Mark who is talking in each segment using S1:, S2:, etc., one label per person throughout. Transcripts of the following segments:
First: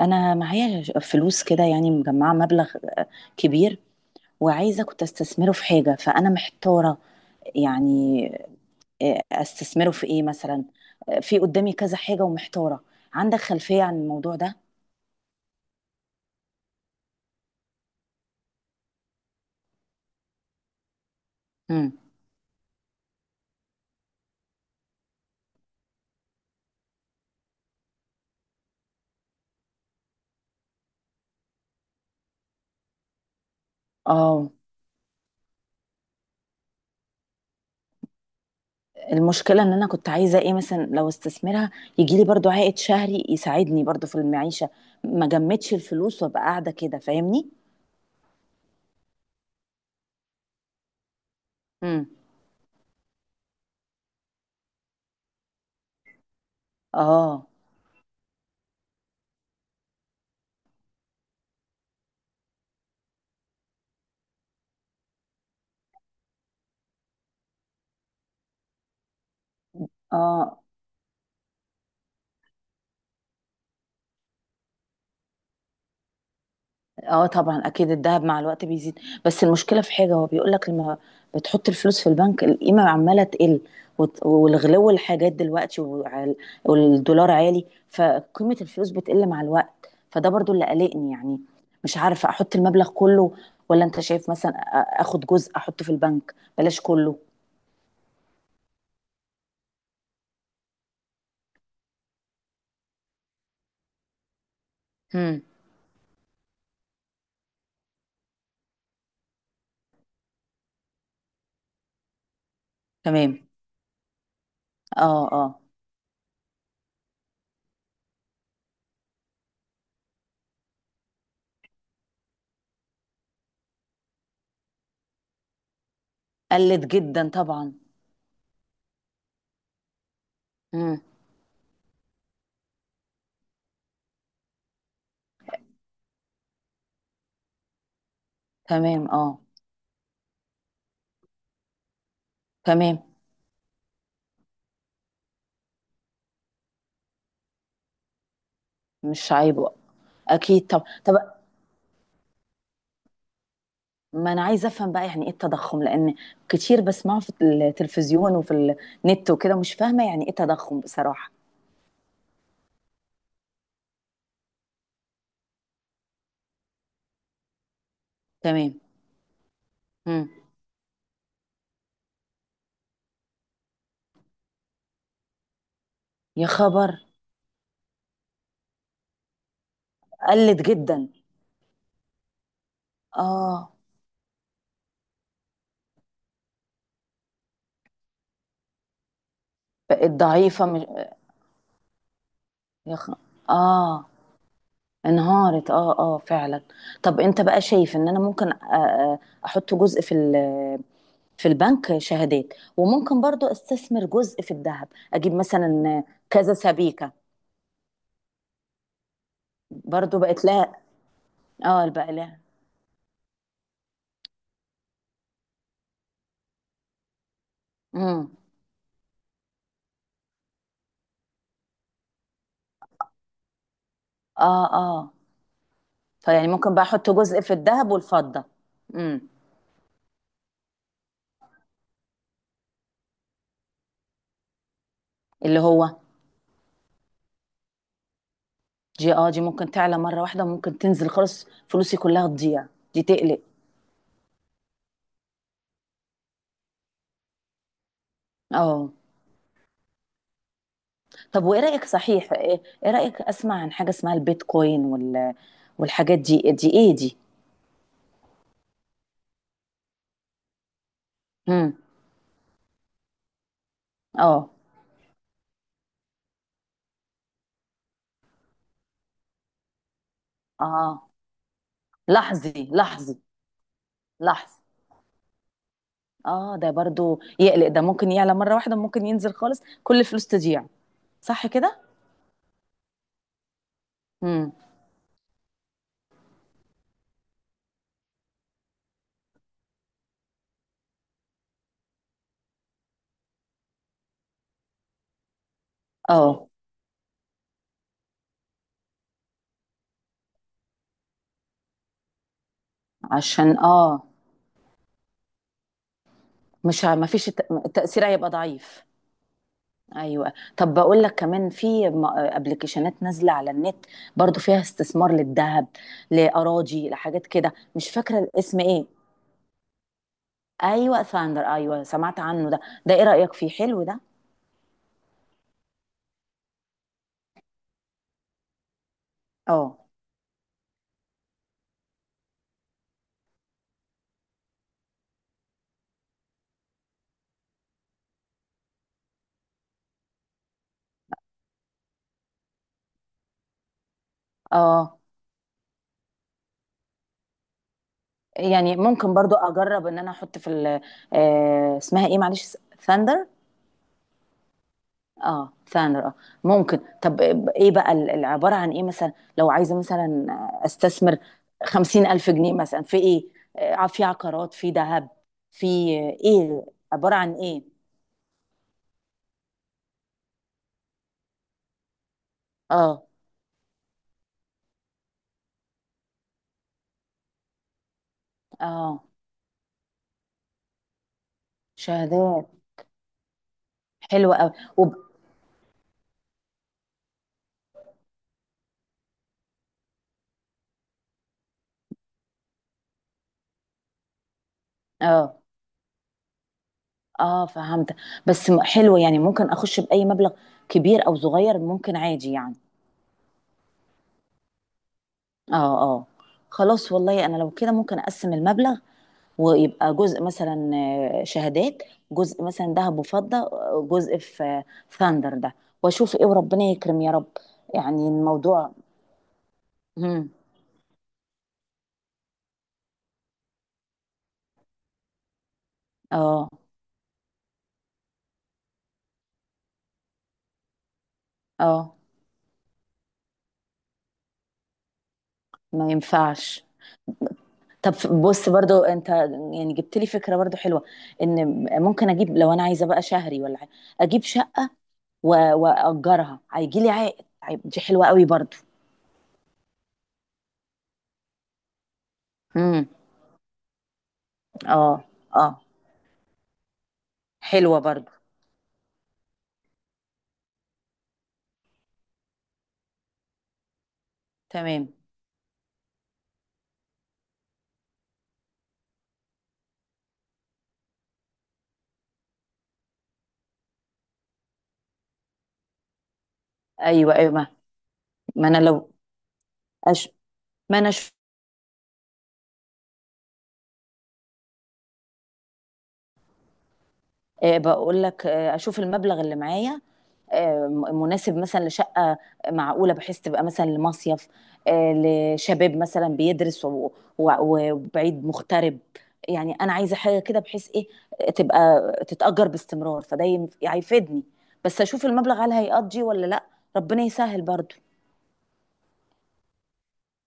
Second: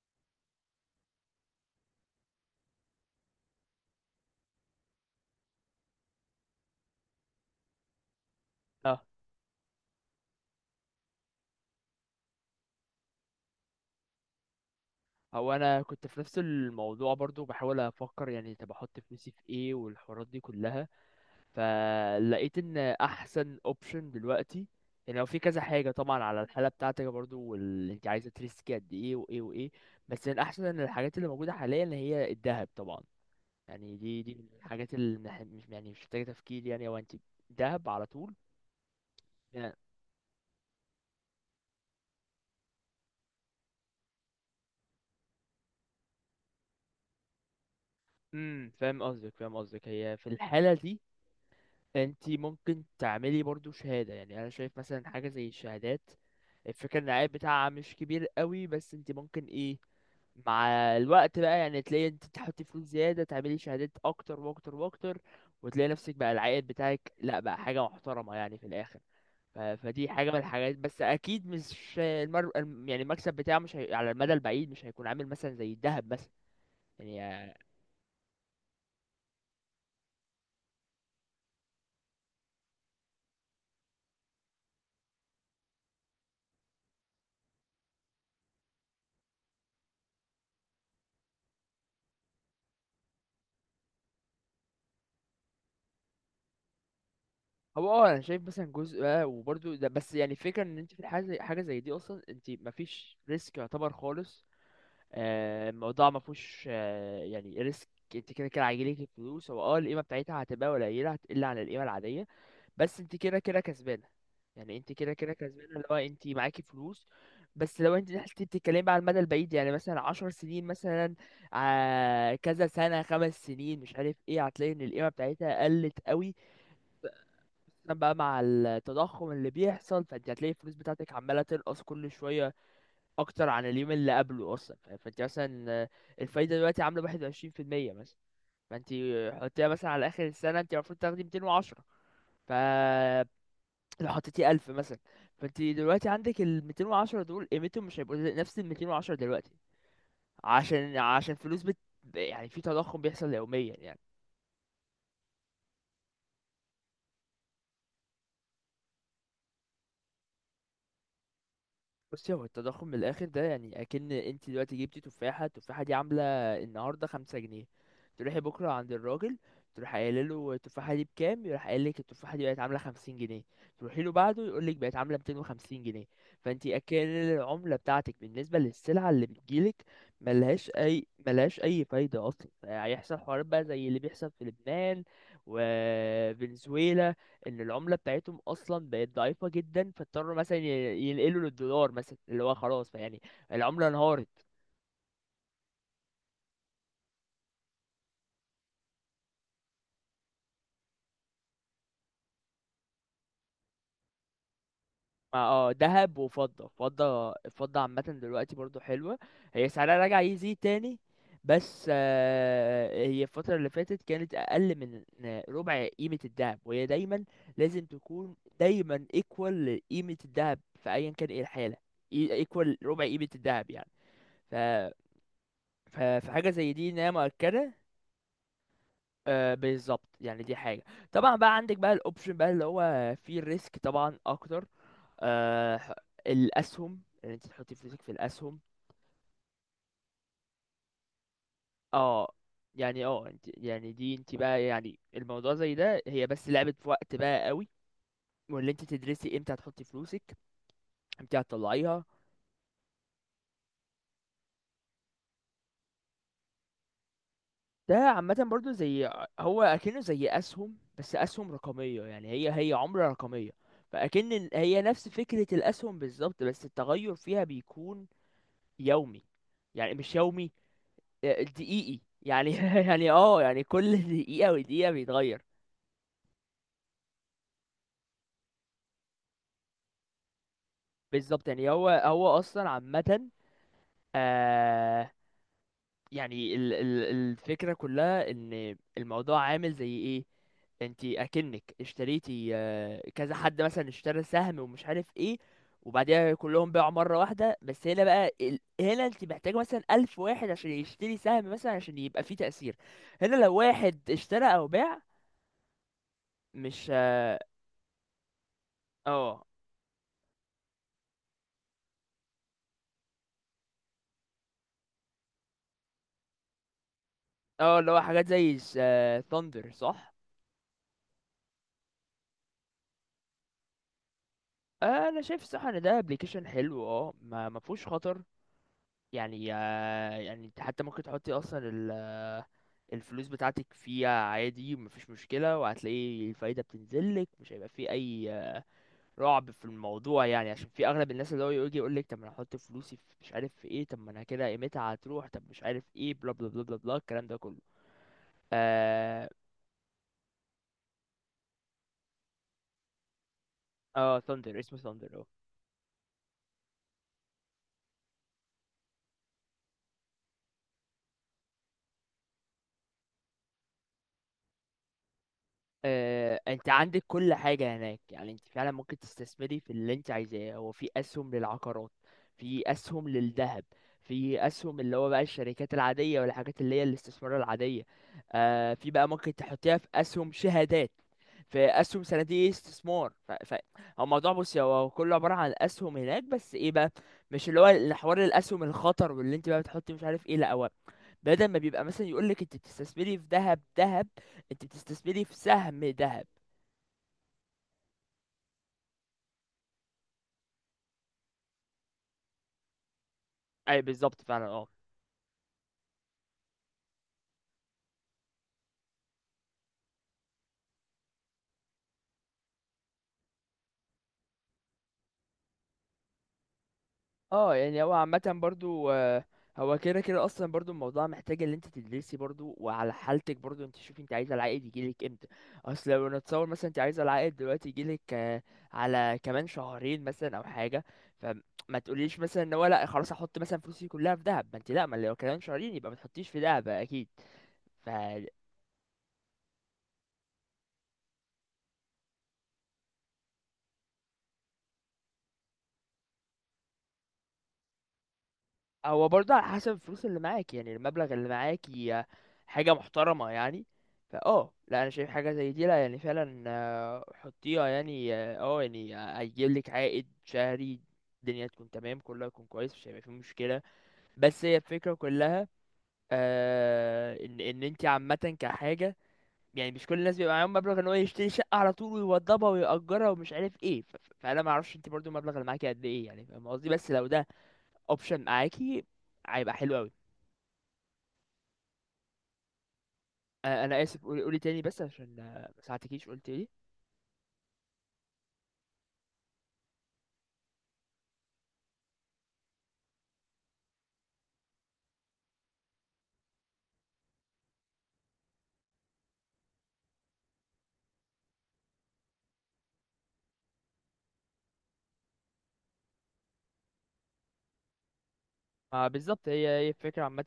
S1: انا معايا فلوس كده، يعني مجمعه مبلغ آه، كبير. وعايزه كنت استثمره في حاجه، فانا محتاره يعني.
S2: اه،
S1: استثمره في ايه مثلا؟ في قدامي كذا حاجه ومحتاره. عندك خلفيه عن الموضوع ده؟
S2: هو انا كنت في نفس الموضوع برضو بحاول افكر. يعني طب احط فلوسي في ايه والحوارات دي كلها؟
S1: امم.
S2: فلقيت ان احسن اوبشن دلوقتي، يعني هو في كذا حاجه طبعا على الحاله بتاعتك برضو، واللي انت عايزه تريسكي قد ايه وايه وايه. بس من احسن الحاجات اللي موجوده حاليا اللي هي الذهب طبعا. يعني دي من
S1: اه.
S2: الحاجات اللي مش محتاجه تفكير. يعني هو انت ذهب على طول
S1: المشكله ان
S2: يعني.
S1: انا كنت عايزه، ايه مثلا، لو استثمرها يجي لي برضو عائد شهري يساعدني برضو في المعيشه. ما جمدش الفلوس وابقى قاعده كده، فاهمني؟
S2: فاهم قصدك فاهم قصدك. هي في الحاله دي
S1: امم.
S2: انت ممكن تعملي برضو شهادة. يعني انا شايف مثلا حاجة زي الشهادات. الفكرة ان العائد
S1: اه.
S2: بتاعها مش كبير قوي، بس انت ممكن ايه مع الوقت بقى، يعني تلاقي انت تحطي فلوس زيادة تعملي شهادات اكتر واكتر واكتر، وتلاقي نفسك بقى العائد بتاعك لا بقى حاجة محترمة يعني في الاخر. فدي حاجة من
S1: اه،
S2: الحاجات، بس اكيد مش يعني المكسب بتاعه مش هي... على المدى البعيد مش هيكون عامل مثلا زي الذهب مثلا.
S1: اه
S2: يعني
S1: طبعا اكيد الذهب مع الوقت بيزيد. بس المشكله في حاجه، هو بيقول لك لما بتحط الفلوس في البنك القيمه عماله تقل. والغلو الحاجات دلوقتي، والدولار عالي. فقيمه الفلوس بتقل مع الوقت، فده برضو اللي قلقني يعني. مش عارفه احط المبلغ كله، ولا انت شايف مثلا اخد جزء احطه في البنك بلاش كله؟
S2: هو انا شايف مثلا جزء وبرضو ده، بس يعني الفكره ان انت في الحاجه زي حاجه زي دي اصلا انت مفيش ريسك يعتبر خالص.
S1: امم.
S2: الموضوع ما فيهوش يعني ريسك. انت كده كده هيجيلك الفلوس، هو القيمه بتاعتها هتبقى قليله هتقل عن القيمه العاديه، بس انت
S1: تمام.
S2: كده كده كسبانه. يعني انت كده
S1: اه.
S2: كده
S1: اه.
S2: كسبانه، اللي هو انت معاكي فلوس. بس لو انت حسيتي بتتكلمي بقى على المدى البعيد، يعني مثلا 10 سنين مثلا، كذا سنه، 5 سنين، مش عارف ايه، هتلاقي ان القيمه بتاعتها قلت قوي.
S1: قلت جدا طبعا.
S2: عشان بقى مع التضخم اللي بيحصل، فانت هتلاقي الفلوس
S1: امم.
S2: بتاعتك عمالة تنقص كل شوية أكتر عن اليوم اللي قبله أصلا. فانت مثلا الفايدة دلوقتي عاملة 21% مثلا. فانت
S1: تمام. اه.
S2: حطيها مثلا على آخر السنة، انت المفروض تاخدي 210. ف
S1: تمام.
S2: لو حطيتي 1000 مثلا، فانت دلوقتي عندك الـ210 دول قيمتهم مش هيبقوا نفس الـ210
S1: مش
S2: دلوقتي.
S1: عيب، اكيد. طب
S2: عشان
S1: طب،
S2: عشان يعني في تضخم بيحصل يوميا يعني.
S1: ما انا عايزه افهم بقى، يعني ايه التضخم؟ لان كتير بسمعه في التلفزيون وفي النت وكده، مش فاهمه يعني ايه تضخم بصراحه.
S2: بصي، هو التضخم من الاخر ده، يعني اكن انت دلوقتي جبتي تفاحه، التفاحه دي عامله النهارده 5 جنيه، تروحي بكره
S1: تمام.
S2: عند الراجل تروح قايله
S1: مم.
S2: له التفاحه دي بكام، يروح قايل لك التفاحه دي بقت عامله 50 جنيه، تروحي له بعده يقول لك بقت عامله 250 جنيه.
S1: يا
S2: فانت اكن
S1: خبر.
S2: العمله بتاعتك بالنسبه للسلعه اللي بتجيلك
S1: قلت
S2: ملهاش اي
S1: جدا.
S2: ملهاش اي فايده اصلا. هيحصل حوارات بقى
S1: اه.
S2: زي اللي بيحصل في لبنان وفنزويلا، ان العمله بتاعتهم اصلا بقت ضعيفه جدا،
S1: بقت
S2: فاضطروا مثلا
S1: ضعيفه مش...
S2: ينقلوا للدولار مثلا، اللي هو خلاص
S1: يا خ...
S2: يعني العمله
S1: اه.
S2: انهارت.
S1: انهارت، اه، اه فعلا. طب انت بقى شايف ان انا ممكن احط جزء في في البنك شهادات؟ وممكن برضو استثمر جزء في الذهب، اجيب
S2: مع
S1: مثلا
S2: ذهب
S1: كذا
S2: وفضه،
S1: سبيكه.
S2: الفضه عامه دلوقتي برضو حلوه، هي سعرها
S1: برضو
S2: رجع
S1: بقت
S2: يزيد
S1: لها.
S2: تاني. بس
S1: اه، بقى.
S2: هي الفتره اللي فاتت كانت اقل من ربع قيمه الذهب، وهي دايما لازم
S1: لها.
S2: تكون دايما ايكوال لقيمه الذهب في ايا كان ايه الحاله. ايكوال ربع قيمه الذهب يعني. ف
S1: اه. اه.
S2: ف-
S1: فيعني
S2: فحاجه زي
S1: ممكن بقى
S2: دي ان
S1: احط
S2: هي
S1: جزء في
S2: مؤكده.
S1: الذهب والفضة. امم.
S2: بالظبط، يعني دي حاجة. طبعا بقى عندك بقى الاوبشن بقى اللي هو فيه الريسك طبعا اكتر،
S1: اللي
S2: آه ح-
S1: هو.
S2: الاسهم، ان انت تحطي فلوسك في الاسهم.
S1: دي ممكن تعلى مرة واحدة، وممكن تنزل خالص فلوسي كلها
S2: اه
S1: تضيع. دي تقلق.
S2: انت يعني دي انت بقى يعني الموضوع زي ده، هي بس لعبة في وقت بقى قوي، واللي انت
S1: اه،
S2: تدرسي امتى هتحطي فلوسك امتى
S1: طب وايه رأيك
S2: هتطلعيها.
S1: صحيح؟ إيه رأيك؟ اسمع عن حاجة اسمها البيتكوين وال والحاجات دي، ايه دي؟
S2: ده عامة برضو زي هو اكنه زي اسهم، بس اسهم
S1: امم.
S2: رقمية. يعني هي عملة رقمية. فاكن
S1: اه.
S2: هي نفس فكرة الاسهم بالظبط، بس التغير فيها بيكون يومي. يعني مش يومي،
S1: اه.
S2: دقيقي يعني
S1: لحظي،
S2: يعني
S1: لحظي،
S2: يعني كل دقيقة
S1: لحظي.
S2: ودقيقة بيتغير.
S1: اه، ده برضو يقلق، ده ممكن يعلى مرة واحدة، ممكن ينزل خالص كل الفلوس تضيع. صح
S2: بالظبط، يعني
S1: كده.
S2: هو اصلا عامة،
S1: امم.
S2: آه يعني ال الفكرة كلها ان الموضوع عامل زي ايه، انتي اكنك اشتريتي كذا حد مثلا اشترى سهم ومش عارف ايه وبعدها
S1: اه،
S2: كلهم باعوا مرة واحدة. بس هنا بقى هنا انت محتاج مثلا 1000 واحد عشان يشتري سهم مثلا عشان يبقى فيه تأثير. هنا لو
S1: عشان،
S2: واحد اشترى أو باع
S1: مش
S2: مش...
S1: ه- ما فيش التأثير هيبقى ضعيف.
S2: اه
S1: ايوه، طب بقول لك كمان في ابلكيشنات نازله على النت، برضو فيها استثمار للذهب، لاراضي، لحاجات كده،
S2: اه،
S1: مش
S2: اللي هو
S1: فاكره
S2: حاجات زي
S1: الاسم ايه.
S2: ثاندر صح.
S1: ايوه، ثاندر، ايوه سمعت عنه ده. ده ايه رأيك فيه، حلو ده؟
S2: انا شايف الصراحه ان ده ابلكيشن حلو، ما فيهوش خطر. يعني
S1: اه.
S2: يعني انت حتى ممكن تحطي اصلا الفلوس بتاعتك فيها عادي مفيش مشكله، وهتلاقي الفايده بتنزلك مش هيبقى فيه اي رعب في الموضوع. يعني عشان في اغلب الناس اللي هو يجي يقول لك طب ما انا هحط فلوسي في مش عارف في ايه، طب ما انا كده قيمتها
S1: اه،
S2: هتروح، طب مش عارف ايه، بلا بلا بلا بلا بلا الكلام ده كله.
S1: يعني ممكن برضو اجرب ان انا احط في اسمها ايه معلش؟ ثاندر.
S2: اه، ثاندر، اسمه ثاندر.
S1: اه، ثانر، اه، ممكن. طب ايه بقى العبارة عن ايه مثلا؟ لو عايزة مثلا استثمر 50,000 جنيه مثلا في ايه؟ في عقارات، في ذهب، في ايه،
S2: انت عندك
S1: عبارة عن
S2: كل
S1: ايه؟
S2: حاجة هناك. يعني انت فعلا ممكن تستثمري في اللي انت عايزاه. هو في اسهم للعقارات، في
S1: اه.
S2: اسهم للذهب، في اسهم اللي هو بقى الشركات العادية والحاجات اللي هي الاستثمار العادية. في
S1: اه،
S2: بقى ممكن تحطيها في اسهم شهادات، في اسهم صناديق
S1: شهادات.
S2: استثمار. هو الموضوع،
S1: حلوة قوي.
S2: بصي، هو
S1: وب...
S2: كله عبارة عن اسهم هناك، بس ايه بقى، مش اللي هو حوار الاسهم الخطر واللي انت بقى بتحطي مش عارف ايه. لا، هو بدل ما بيبقى مثلا يقول لك انت بتستثمري في ذهب ذهب، انت بتستثمري في
S1: اه.
S2: سهم ذهب.
S1: اه، فهمت. بس حلو، يعني ممكن اخش بأي مبلغ كبير او صغير، ممكن عادي يعني.
S2: اي بالظبط فعلا. اه
S1: اه. اه، خلاص والله، انا لو كده ممكن اقسم المبلغ، ويبقى جزء مثلا شهادات، جزء مثلا ذهب وفضة، جزء في ثاندر ده، واشوف ايه وربنا يكرم يا رب.
S2: اه، يعني هو
S1: يعني
S2: عامة
S1: الموضوع.
S2: برضو، هو كده كده
S1: مم.
S2: اصلا برضو الموضوع محتاج ان انت تدرسي برضو، وعلى حالتك برضو انت شوفي انت عايزه العائد يجيلك امتى. اصل لو نتصور
S1: اه.
S2: مثلا انت عايزه العائد دلوقتي يجيلك على كمان شهرين مثلا او حاجه، فما
S1: اه،
S2: تقوليش مثلا ان هو لا خلاص احط مثلا فلوسي كلها في دهب. ما انت لا، ما لو كمان شهرين
S1: ما
S2: يبقى ما تحطيش في
S1: ينفعش.
S2: دهب اكيد.
S1: طب. بص برضو انت يعني جبت لي فكرة برضو حلوة، ان ممكن اجيب لو انا عايزة بقى شهري ولا حاجة، اجيب شقة واجرها هيجي لي عائد. دي حلوة قوي برضو.
S2: هو برضه على حسب الفلوس اللي معاك، يعني المبلغ اللي معاك هي حاجة
S1: امم.
S2: محترمة يعني. لا، انا
S1: اه.
S2: شايف حاجة
S1: اه،
S2: زي دي، لا يعني فعلا حطيها،
S1: حلوة برضو.
S2: يعني يعني هيجيب لك عائد شهري، الدنيا تكون تمام كلها تكون كويس، مش هيبقى فيه مشكلة. بس هي
S1: تمام.
S2: الفكرة كلها، ان انت عامة كحاجة، يعني مش كل الناس بيبقى معاهم مبلغ ان هو يشتري شقة على طول ويوضبها ويأجرها ومش عارف ايه. فانا ما اعرفش انت برضو المبلغ اللي معاكي قد ايه، يعني فاهم قصدي، بس لو
S1: ايوه،
S2: ده
S1: ايوه، ما.
S2: اوبشن
S1: ما انا
S2: معاكي
S1: لو
S2: هيبقى حلو قوي.
S1: أش... ما انا
S2: انا اسف، قولي قولي تاني بس عشان ما ساعدتكيش. قلت ايه؟
S1: بقول لك، اشوف المبلغ اللي معايا مناسب مثلا لشقه معقوله، بحيث تبقى مثلا لمصيف، لشباب مثلا بيدرس وبعيد مغترب. يعني انا عايزه حاجه كده بحيث ايه، تبقى تتاجر باستمرار، فده هيفيدني. بس اشوف المبلغ هل هيقضي ولا لا، ربنا يسهل برضو.
S2: ما بالظبط هي هي الفكره عامه.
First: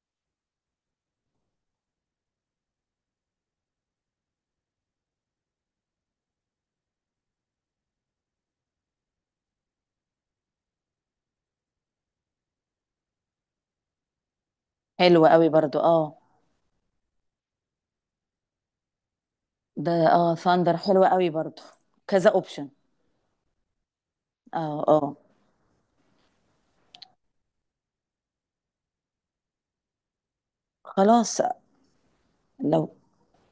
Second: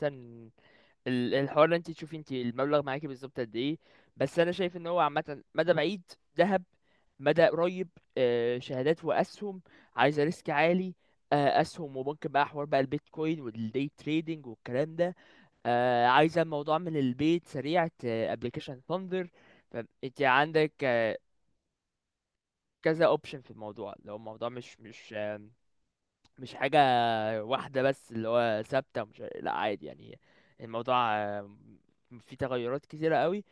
S2: الحوار اللي انت تشوفي انت المبلغ معاكي بالظبط قد ايه. بس انا شايف ان هو عامه: مدى بعيد، ذهب؛ مدى قريب، شهادات واسهم؛ عايزه ريسك عالي، اسهم وممكن بقى حوار بقى البيتكوين والدي تريدينج والكلام ده؛
S1: حلو قوي برضو. اه،
S2: عايزه الموضوع من البيت سريع، ابلكيشن ثاندر.
S1: ده.
S2: فانت
S1: اه،
S2: عندك
S1: ثاندر حلو قوي برضو، كذا اوبشن.
S2: كذا اوبشن في الموضوع. لو الموضوع
S1: اه.
S2: مش مش
S1: اه،
S2: مش حاجة واحدة بس اللي هو ثابتة، مش، لا عادي، يعني الموضوع
S1: خلاص
S2: فيه
S1: لو.
S2: تغيرات كتيرة قوي.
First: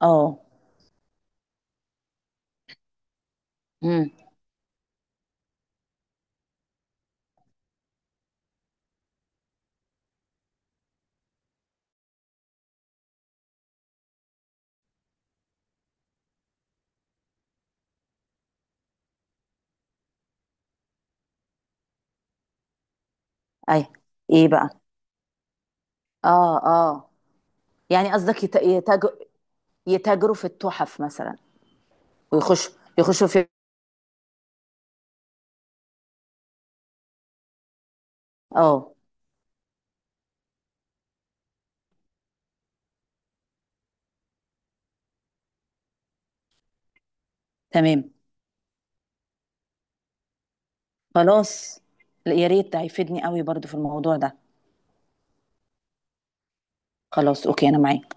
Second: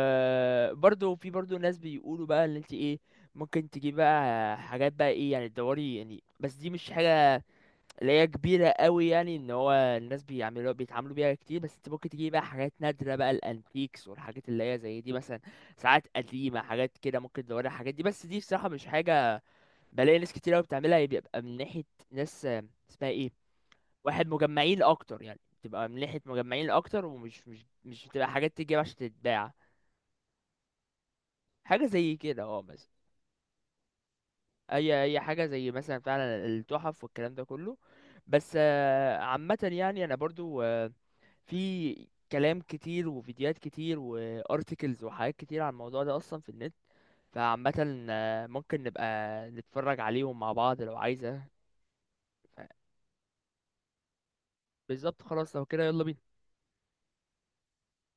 S1: اه.
S2: في برضه ناس بيقولوا بقى ان انت ايه ممكن تجيب
S1: امم.
S2: بقى حاجات بقى ايه، يعني تدوري يعني، بس دي مش حاجة اللي هي كبيرة قوي. يعني ان هو الناس بيتعاملوا بيها كتير، بس انت ممكن تجيب بقى حاجات نادرة، بقى الانتيكس والحاجات اللي هي زي دي، مثلا ساعات قديمة حاجات كده. ممكن تدوري على الحاجات دي، بس دي بصراحة مش حاجة بلاقي ناس كتير قوي بتعملها. هي بيبقى من ناحية ناس اسمها ايه،
S1: اي.
S2: واحد
S1: ايه بقى؟
S2: مجمعين اكتر. يعني بتبقى من ناحية
S1: اه.
S2: مجمعين اكتر،
S1: اه،
S2: ومش مش
S1: يعني
S2: بتبقى
S1: قصدك
S2: حاجات تجيب عشان تتباع.
S1: يتاجروا في التحف مثلا،
S2: حاجة زي كده
S1: ويخشوا
S2: مثلا.
S1: يخشوا في.
S2: اي حاجة زي مثلا فعلا التحف والكلام ده كله. بس
S1: اه.
S2: عامة يعني انا برضو في كلام كتير وفيديوهات كتير وارتكلز وحاجات كتير عن الموضوع ده اصلا في النت، فعامة
S1: تمام.
S2: ممكن نبقى نتفرج عليهم مع بعض لو عايزة.
S1: خلاص. لا، يا
S2: ف-
S1: ريت، ده هيفيدني قوي برضو في الموضوع ده.
S2: بالظبط، خلاص، لو كده يلا بينا.
S1: خلاص، اوكي، انا معاك.